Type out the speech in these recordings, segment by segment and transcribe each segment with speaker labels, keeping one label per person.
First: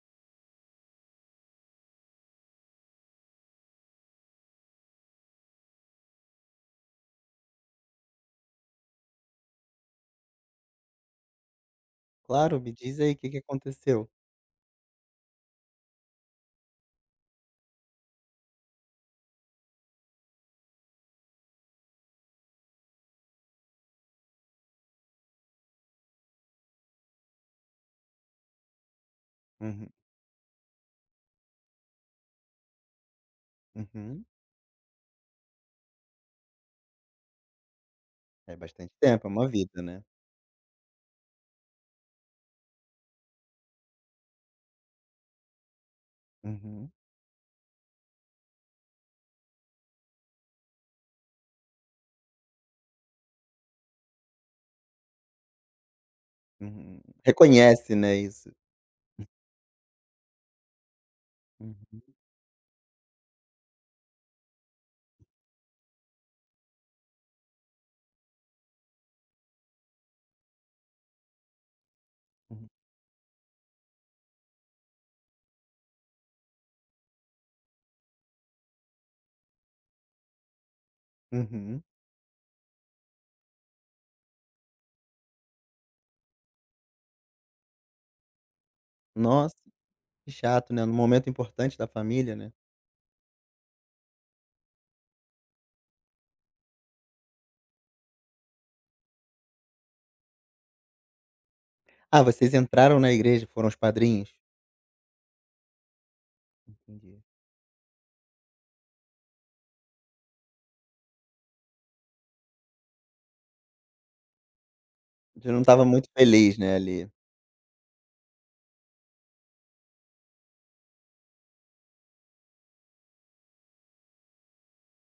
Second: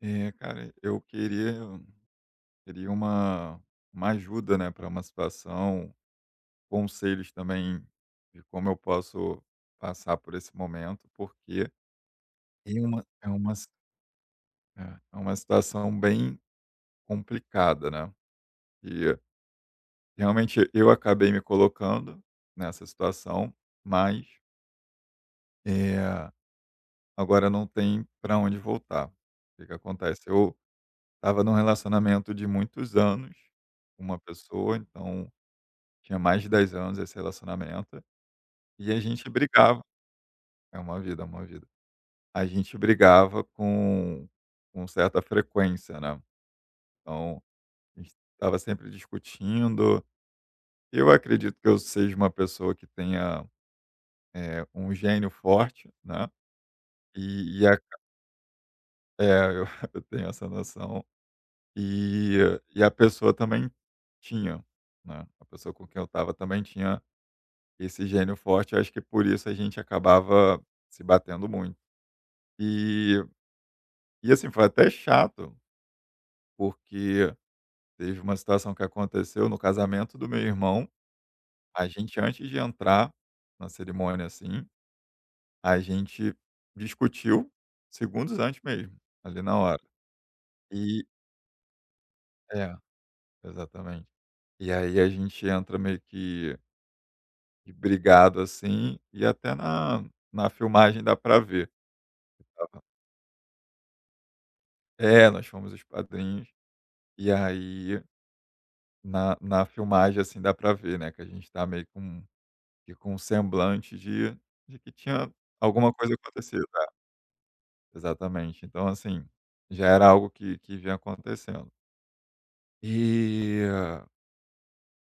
Speaker 1: É, cara, eu queria uma ajuda, né, para uma situação, conselhos também de como eu posso passar por esse momento, porque
Speaker 2: Claro, me diz aí o
Speaker 1: é
Speaker 2: que que
Speaker 1: uma si
Speaker 2: aconteceu.
Speaker 1: é é uma situação bem complicada, né, e realmente eu acabei me colocando nessa situação, mas, eh, agora não tem para onde voltar. O que que
Speaker 2: Uhum,
Speaker 1: acontece? Eu estava num relacionamento de muitos anos com uma
Speaker 2: uhum.
Speaker 1: pessoa, então tinha mais de 10 anos esse relacionamento,
Speaker 2: É
Speaker 1: e
Speaker 2: bastante
Speaker 1: a
Speaker 2: tempo,
Speaker 1: gente
Speaker 2: é uma vida,
Speaker 1: brigava,
Speaker 2: né.
Speaker 1: é uma vida, é uma vida. A gente brigava com certa frequência, né,
Speaker 2: Uhum,
Speaker 1: então a gente estava sempre discutindo. Eu acredito que eu seja uma pessoa que tenha, um gênio forte, né,
Speaker 2: uhum.
Speaker 1: e e a
Speaker 2: Reconhece, né, isso.
Speaker 1: é, eu eu tenho essa noção,
Speaker 2: Uhum,
Speaker 1: e a pessoa também tinha, né, a pessoa com quem eu estava também tinha esse gênio forte, eu acho que por isso a gente acabava se batendo muito.
Speaker 2: uhum,
Speaker 1: E e assim, foi até chato, porque teve uma situação que aconteceu no casamento do meu irmão.
Speaker 2: uhum.
Speaker 1: A gente, antes de entrar na cerimônia, assim, a gente discutiu segundos antes mesmo, ali
Speaker 2: Nossa,
Speaker 1: na hora.
Speaker 2: que chato, né, no
Speaker 1: E
Speaker 2: momento importante da família, né.
Speaker 1: é, exatamente. E aí a gente entra meio que brigado, assim, e até na filmagem dá pra ver.
Speaker 2: Ah, vocês entraram na igreja, foram os padrinhos?
Speaker 1: É, nós fomos os padrinhos,
Speaker 2: Entendi.
Speaker 1: e aí na filmagem, assim, dá pra ver, né, que a gente tá meio com, e com um semblante de que tinha
Speaker 2: Você não estava
Speaker 1: alguma
Speaker 2: muito
Speaker 1: coisa
Speaker 2: feliz,
Speaker 1: acontecido.
Speaker 2: né, ali.
Speaker 1: É, exatamente. Então, assim, já era algo que vinha acontecendo. E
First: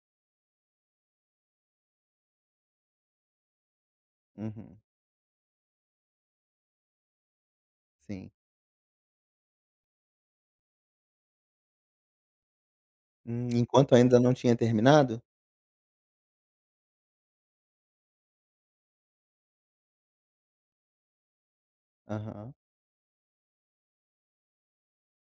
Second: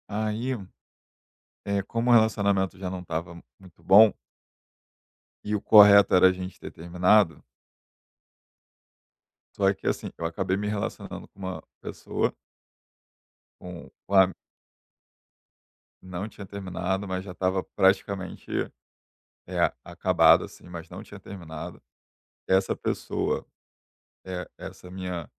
Speaker 1: aí, como o relacionamento já não estava muito bom,
Speaker 2: Uhum,
Speaker 1: e o correto era a gente ter terminado,
Speaker 2: sim.
Speaker 1: só que, assim, eu acabei me relacionando com uma pessoa,
Speaker 2: Enquanto
Speaker 1: com
Speaker 2: ainda
Speaker 1: a
Speaker 2: não tinha terminado?
Speaker 1: não tinha terminado, mas já estava praticamente, é, acabado, assim, mas não tinha terminado.
Speaker 2: Aham,
Speaker 1: Essa pessoa, essa minha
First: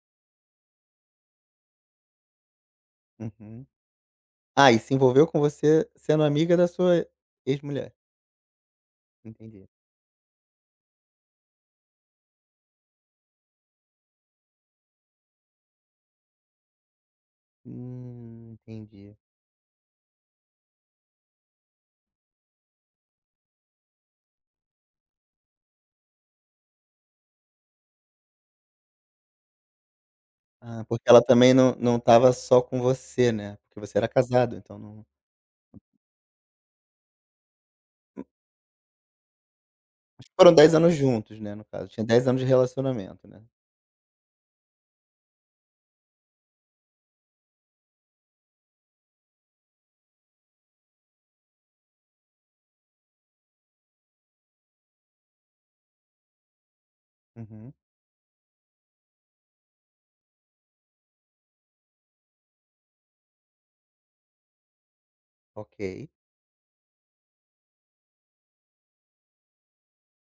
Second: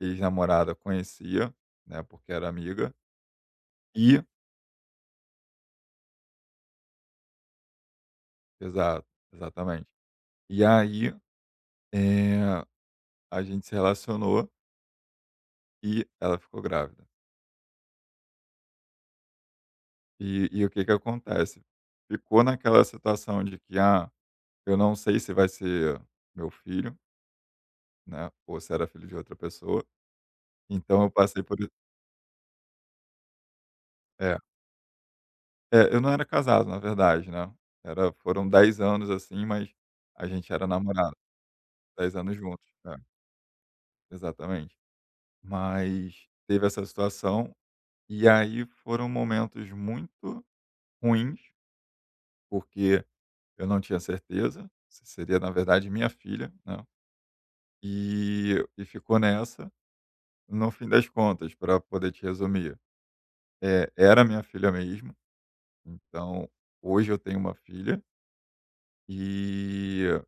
Speaker 1: ex-namorada conhecia, né, porque era amiga.
Speaker 2: uhum.
Speaker 1: E
Speaker 2: Ah, e se envolveu com você sendo amiga da sua ex-mulher?
Speaker 1: exato,
Speaker 2: Entendi.
Speaker 1: exatamente. E aí, eh, a gente se relacionou e ela ficou grávida.
Speaker 2: Entendi.
Speaker 1: E o que que acontece? Ficou naquela situação de que: "Ah, eu não sei se vai ser meu filho, né, ou se era filho de outra pessoa".
Speaker 2: Ah,
Speaker 1: Então
Speaker 2: porque
Speaker 1: eu
Speaker 2: ela
Speaker 1: passei
Speaker 2: também
Speaker 1: por,
Speaker 2: não estava só com você, né, porque você era
Speaker 1: é.
Speaker 2: casado, então não,
Speaker 1: É, eu não era casado, na verdade, né. Era Foram 10 anos, assim, mas a
Speaker 2: mas
Speaker 1: gente
Speaker 2: foram
Speaker 1: era
Speaker 2: 10 anos
Speaker 1: namorado,
Speaker 2: juntos, né, no caso, tinha
Speaker 1: 10
Speaker 2: dez
Speaker 1: anos
Speaker 2: anos de
Speaker 1: juntos. É,
Speaker 2: relacionamento, né?
Speaker 1: exatamente. Mas teve essa situação, e aí foram momentos muito ruins, porque eu não tinha certeza se seria, na verdade, minha filha, né?
Speaker 2: Uhum,
Speaker 1: E, ficou nessa, no fim das contas, para poder te resumir. É, era minha filha mesmo,
Speaker 2: ok.
Speaker 1: então hoje eu tenho uma filha e,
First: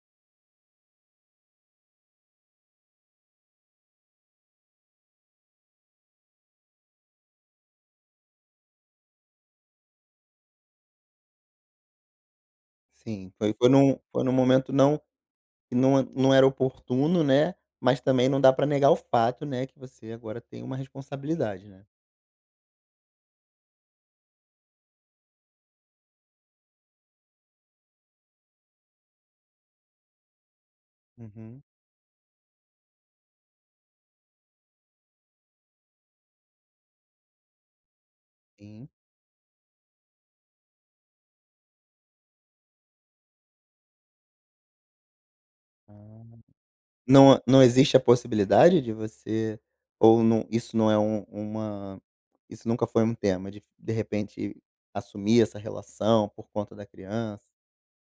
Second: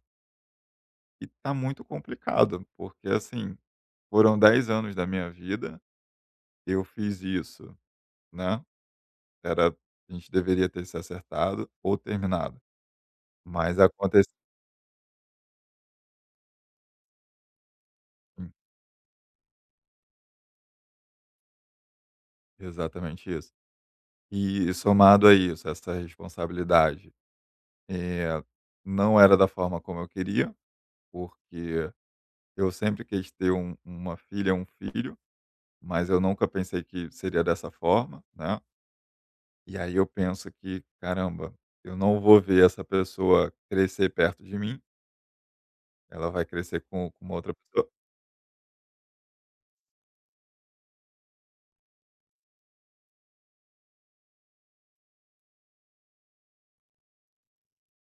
Speaker 1: tá muito complicado, porque assim, foram 10 anos da minha vida, eu fiz isso, né? Era A gente deveria ter se acertado ou terminado,
Speaker 2: Sim, foi
Speaker 1: mas
Speaker 2: num foi
Speaker 1: aconteceu
Speaker 2: num momento, que não era oportuno, né, mas também não dá pra negar o fato, né, que você agora tem uma responsabilidade, né?
Speaker 1: exatamente isso. E somado a isso, essa responsabilidade, eh, não era da forma como eu queria,
Speaker 2: Uhum,
Speaker 1: porque eu sempre quis ter uma filha, um filho, mas eu nunca pensei que seria dessa forma, né.
Speaker 2: sim.
Speaker 1: E aí eu penso que: "Caramba, eu não vou ver essa pessoa crescer perto de mim,
Speaker 2: Ah.
Speaker 1: ela vai crescer com uma
Speaker 2: Não
Speaker 1: outra
Speaker 2: não
Speaker 1: pessoa".
Speaker 2: existe a possibilidade de você ou não isso não é um uma isso nunca foi um tema de repente assumir essa relação por conta da criança?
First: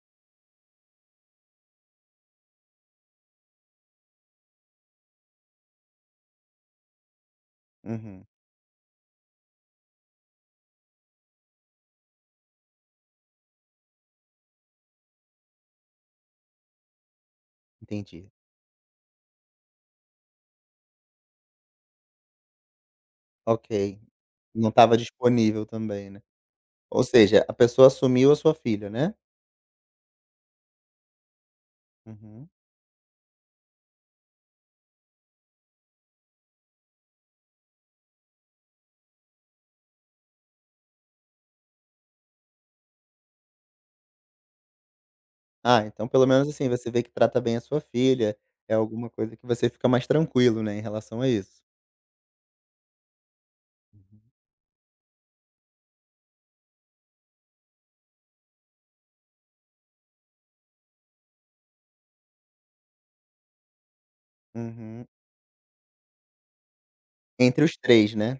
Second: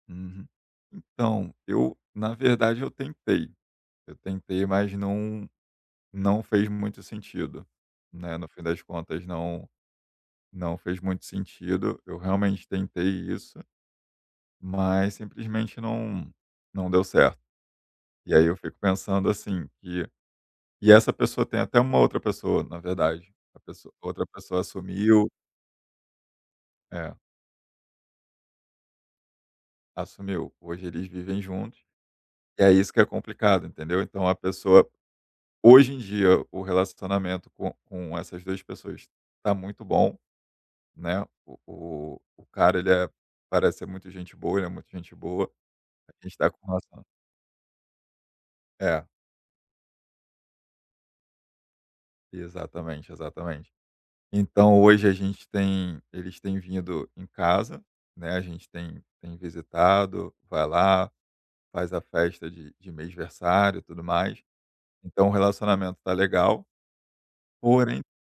Speaker 1: Uhum. Então, eu, na verdade, eu tentei. Eu tentei, mas não não fez muito sentido,
Speaker 2: Uhum,
Speaker 1: né, no fim das contas não não fez muito sentido. Eu realmente tentei isso, mas simplesmente não não deu certo.
Speaker 2: entendi.
Speaker 1: E aí eu fico pensando assim que e essa pessoa tem até uma outra pessoa, na verdade. A pessoa
Speaker 2: Ok,
Speaker 1: outra pessoa
Speaker 2: não estava
Speaker 1: assumiu.
Speaker 2: disponível também, né. Ou
Speaker 1: É,
Speaker 2: seja, a pessoa assumiu a sua filha, né?
Speaker 1: assumiu. Hoje eles vivem juntos.
Speaker 2: Uhum.
Speaker 1: E é isso que é complicado, entendeu? Então, a pessoa hoje em dia, o relacionamento com essas 2 pessoas tá muito bom, né, o cara, ele é parece ser muito gente boa, ele é muito gente boa,
Speaker 2: Ah, então
Speaker 1: a
Speaker 2: pelo
Speaker 1: gente
Speaker 2: menos,
Speaker 1: tá com
Speaker 2: assim, você
Speaker 1: relação.
Speaker 2: vê que trata bem a sua filha, é
Speaker 1: É,
Speaker 2: alguma coisa que você fica mais tranquilo, né, em relação a isso.
Speaker 1: exatamente, exatamente.
Speaker 2: Uhum.
Speaker 1: Então hoje a gente tem eles têm vindo em casa, né, a gente tem visitado, vai lá, faz a festa de mêsversário e tudo mais,
Speaker 2: Uhum.
Speaker 1: então o relacionamento tá legal,
Speaker 2: Entre os
Speaker 1: porém,
Speaker 2: três, né?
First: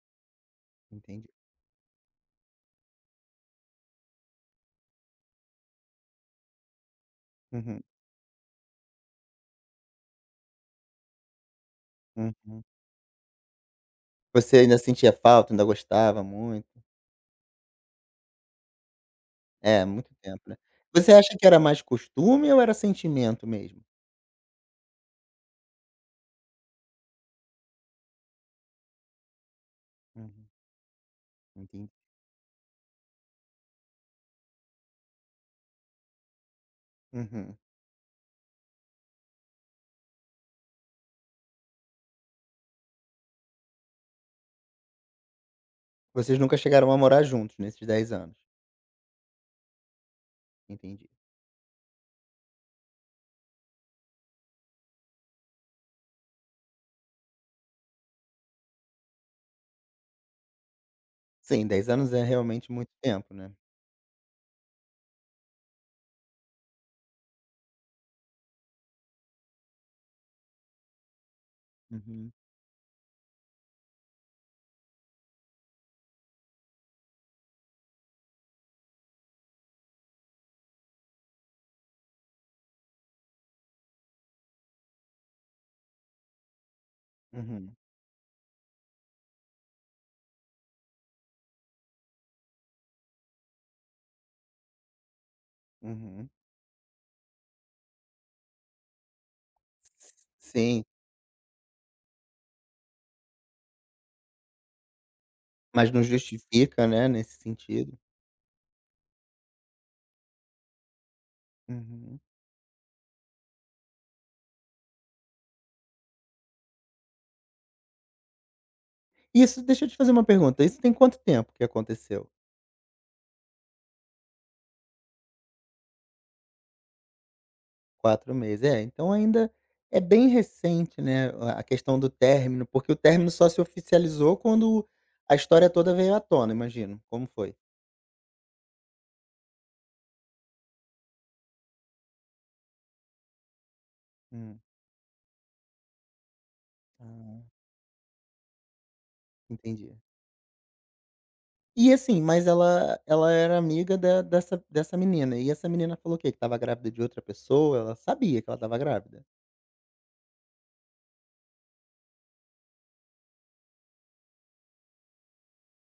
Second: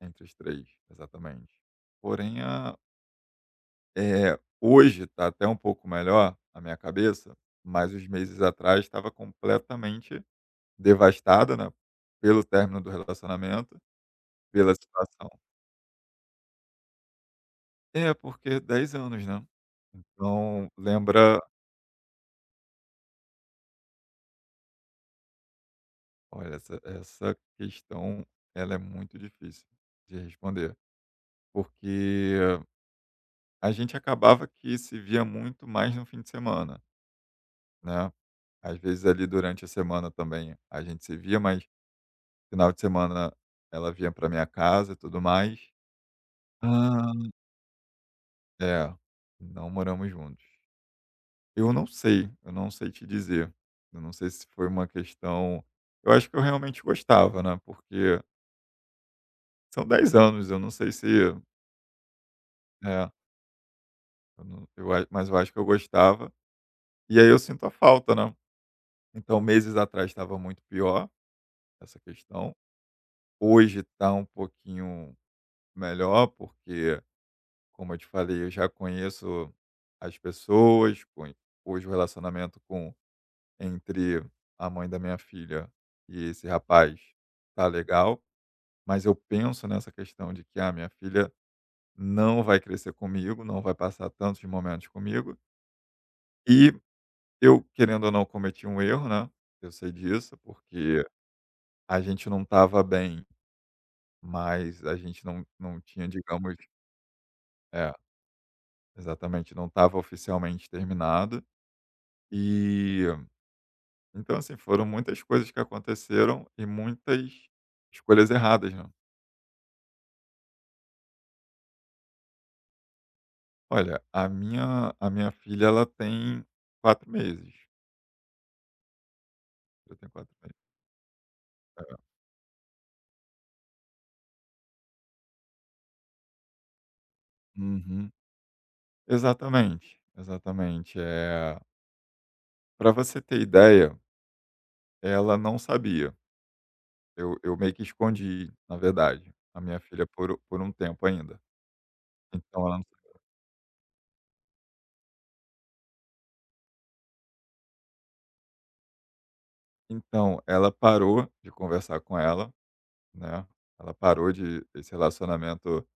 Speaker 1: entre os três,
Speaker 2: Entendi.
Speaker 1: exatamente. Porém, hoje está até um pouco melhor a minha cabeça,
Speaker 2: Uhum,
Speaker 1: mas uns meses atrás estava completamente devastada, né, pelo
Speaker 2: uhum.
Speaker 1: término do relacionamento,
Speaker 2: Você
Speaker 1: pela
Speaker 2: ainda sentia
Speaker 1: situação.
Speaker 2: falta, ainda gostava muito?
Speaker 1: É, porque 10 anos, né.
Speaker 2: É, muito tempo, né.
Speaker 1: Então
Speaker 2: Você acha
Speaker 1: lembra,
Speaker 2: que era mais costume ou era sentimento mesmo?
Speaker 1: olha, essa questão ela é muito difícil de
Speaker 2: Uhum,
Speaker 1: responder,
Speaker 2: entendi.
Speaker 1: porque a gente acabava que se via muito mais no fim de semana,
Speaker 2: Uhum.
Speaker 1: né. Às vezes ali durante a semana também a gente se via, mas final de semana ela vinha para minha casa e tudo mais.
Speaker 2: Vocês nunca chegaram a
Speaker 1: Ah.
Speaker 2: morar juntos nesses 10 anos?
Speaker 1: É, não moramos juntos.
Speaker 2: Entendi.
Speaker 1: Eu não sei te dizer. Eu não sei se foi uma questão, eu acho que eu realmente gostava, né, porque são 10 anos, eu não sei se
Speaker 2: Sim, 10 anos é realmente muito
Speaker 1: é,
Speaker 2: tempo, né.
Speaker 1: eu não eu a mas eu acho que eu gostava, e aí eu sinto a falta, né. Então meses atrás estava muito pior, essa
Speaker 2: Uhum,
Speaker 1: questão. Hoje está um pouquinho melhor, porque, como eu te falei, eu já conheço as pessoas, hoje o relacionamento com entre a mãe da minha filha e esse rapaz tá
Speaker 2: uhum,
Speaker 1: legal, mas eu penso nessa questão de que a minha filha não vai crescer comigo, não vai passar tantos momentos comigo,
Speaker 2: uhum.
Speaker 1: e eu, querendo ou não, cometi um erro, né? Eu sei disso,
Speaker 2: Sim,
Speaker 1: porque a gente não estava bem, mas a gente não
Speaker 2: mas não
Speaker 1: tinha, digamos,
Speaker 2: justifica, né, nesse
Speaker 1: é,
Speaker 2: sentido.
Speaker 1: exatamente, não estava oficialmente terminado.
Speaker 2: Uhum.
Speaker 1: E Então, assim, foram muitas coisas que aconteceram e muitas escolhas erradas, né.
Speaker 2: Isso deixa eu te fazer uma pergunta, isso tem quanto tempo que aconteceu?
Speaker 1: Olha, a minha filha, ela tem 4 meses.
Speaker 2: Quatro meses. É, então ainda
Speaker 1: Eu
Speaker 2: é
Speaker 1: tenho
Speaker 2: bem
Speaker 1: 4 meses.
Speaker 2: recente, né, a questão do término, porque o término só se oficializou quando a história toda veio à tona, imagino. Como foi?
Speaker 1: Uhum. Exatamente, exatamente. É para você ter ideia,
Speaker 2: Hum,
Speaker 1: ela não sabia. Eu
Speaker 2: ah,
Speaker 1: eu meio que escondi, na verdade, a minha
Speaker 2: entendi.
Speaker 1: filha por um tempo ainda.
Speaker 2: E assim, mas
Speaker 1: Então ela não
Speaker 2: ela era amiga da dessa dessa menina, e essa menina falou o quê? Que estava grávida de outra pessoa? Ela sabia que ela estava grávida?
Speaker 1: Então, ela parou de conversar com ela, né, ela parou de esse relacionamento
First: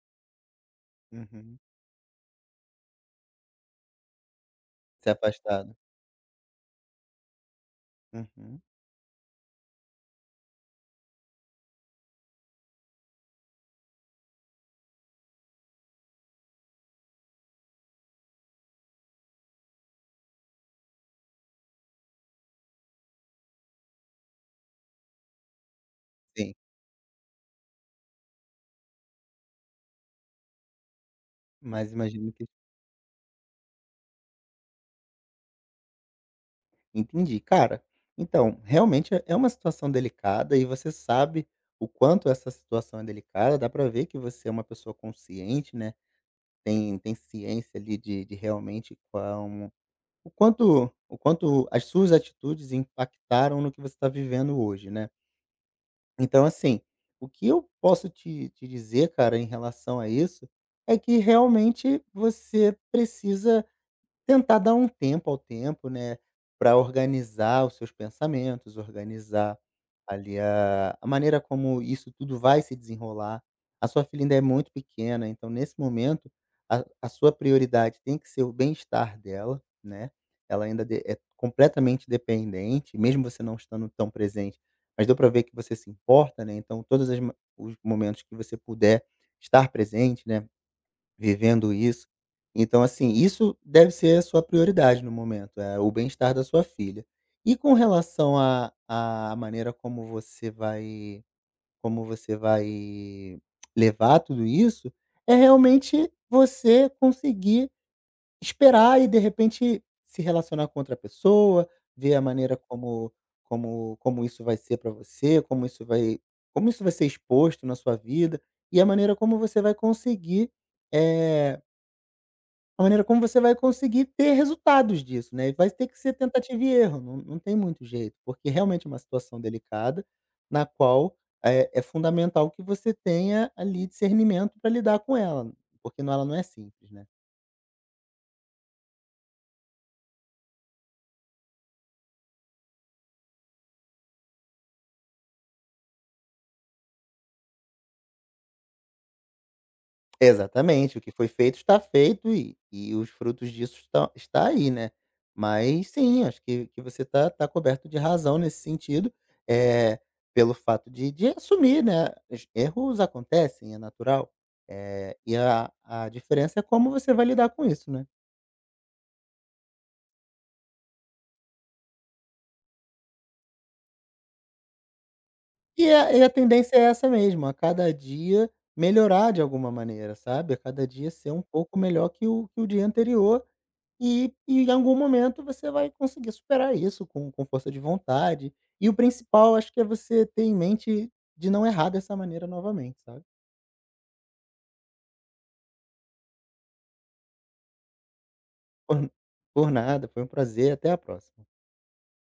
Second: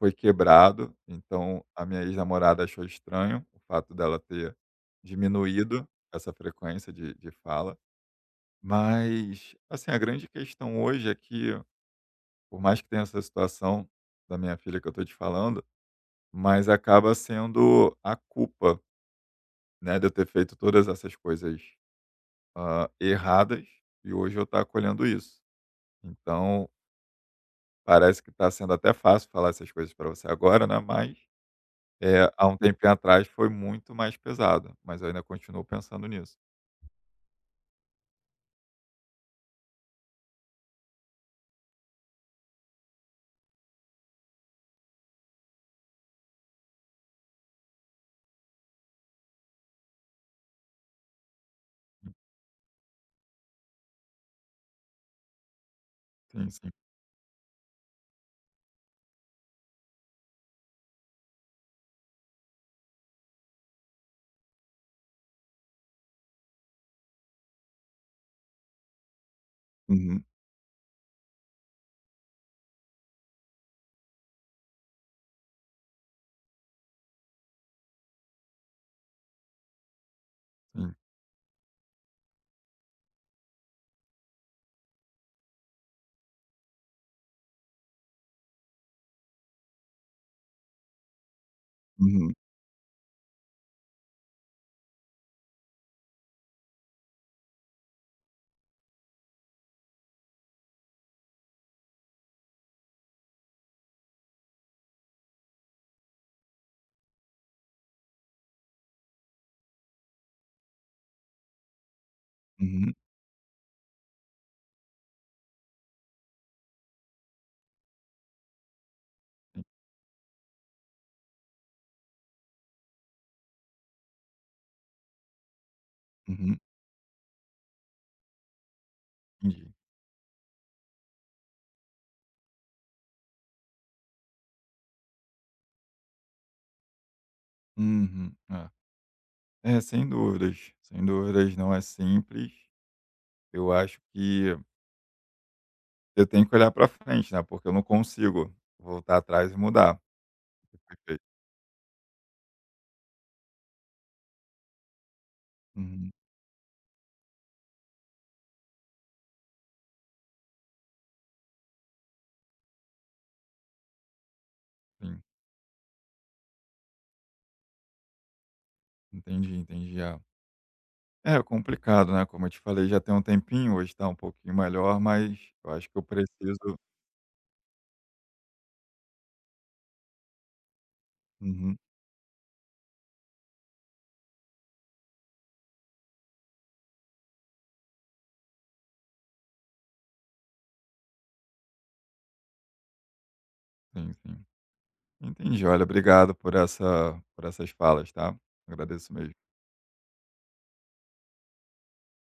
Speaker 1: foi quebrado,
Speaker 2: Uhum.
Speaker 1: então a minha ex-namorada achou estranho o fato dela ter
Speaker 2: Se afastado.
Speaker 1: diminuído essa frequência de fala.
Speaker 2: Uhum.
Speaker 1: Mas, assim, a grande questão hoje é que, por mais que tenha essa situação da minha filha que eu estou te falando, mas acaba sendo a culpa, né, de eu ter feito todas essas coisas, erradas, e hoje eu estou acolhendo isso.
Speaker 2: Sim,
Speaker 1: Então, parece que está sendo até fácil falar essas coisas para você agora, né, mas...
Speaker 2: mas
Speaker 1: É,
Speaker 2: imagino
Speaker 1: há
Speaker 2: que
Speaker 1: um tempinho atrás foi muito mais pesado, mas eu ainda continuo pensando nisso.
Speaker 2: Entendi. Cara, então, realmente é uma situação delicada e você sabe o quanto essa situação é delicada. Dá pra ver que você é uma pessoa consciente, né? Tem ciência ali de realmente o quanto as suas atitudes impactaram no que você está vivendo hoje, né? Então,
Speaker 1: Sim, sim.
Speaker 2: assim, o que eu posso te dizer, cara, em relação a isso, é que realmente você precisa tentar dar um tempo ao tempo, né, para organizar os seus pensamentos, organizar
Speaker 1: Uhum.
Speaker 2: ali a maneira como isso tudo vai se desenrolar. A sua filha ainda é muito pequena, então nesse momento a sua prioridade tem que ser o bem-estar dela, né. Ela ainda
Speaker 1: Sim.
Speaker 2: de é completamente dependente, mesmo você não estando tão presente, mas deu para ver que você se importa, né, então todos as ma os momentos que você puder estar presente, né, vivendo isso.
Speaker 1: Uhum.
Speaker 2: Então, assim, isso deve ser a sua prioridade no momento, é o bem-estar da sua filha. E com relação à maneira como você vai levar tudo isso, é realmente você conseguir esperar e, de repente, se relacionar com outra pessoa, ver a maneira
Speaker 1: Uhum.
Speaker 2: como isso vai ser para você, como isso vai ser exposto na sua vida, e a maneira como você
Speaker 1: Sim.
Speaker 2: vai conseguir, eh a maneira como você vai conseguir ter resultados disso, né, e vai ter que ser
Speaker 1: Uhum.
Speaker 2: tentativa e erro, não tem muito jeito, porque realmente é uma situação
Speaker 1: Entendi.
Speaker 2: delicada, na qual, é fundamental que você tenha ali discernimento para lidar com ela, porque ela não é simples, né.
Speaker 1: Uhum. É. É, sem dúvidas. Sem dúvidas, não é simples. Eu acho que eu tenho que olhar para frente, né, porque eu não consigo voltar atrás e mudar.
Speaker 2: Exatamente, o que
Speaker 1: Perfeito.
Speaker 2: foi feito está feito e os frutos disso estão está aí, né. Mas
Speaker 1: Uhum.
Speaker 2: sim, acho que você está tá tá coberto de razão nesse sentido, é pelo fato de assumir, né, os erros acontecem, é natural,
Speaker 1: Sim,
Speaker 2: e a diferença é como você vai lidar com isso, né.
Speaker 1: entendi, entendi. É. É complicado, né, como eu te falei, já tem um tempinho, hoje está um pouquinho melhor, mas eu acho
Speaker 2: E
Speaker 1: que eu
Speaker 2: a e a tendência
Speaker 1: preciso...
Speaker 2: é essa mesmo, a cada dia melhorar de alguma maneira, sabe, a cada dia ser um pouco
Speaker 1: Uhum.
Speaker 2: melhor que o dia anterior. E em algum momento você vai conseguir superar isso com força de vontade. E o principal acho que é você ter em mente de não errar dessa maneira novamente, sabe.
Speaker 1: Sim, sim. Entendi. Olha, obrigado por essas falas, tá?
Speaker 2: Por
Speaker 1: Agradeço mesmo.
Speaker 2: por nada, foi um prazer, até a próxima.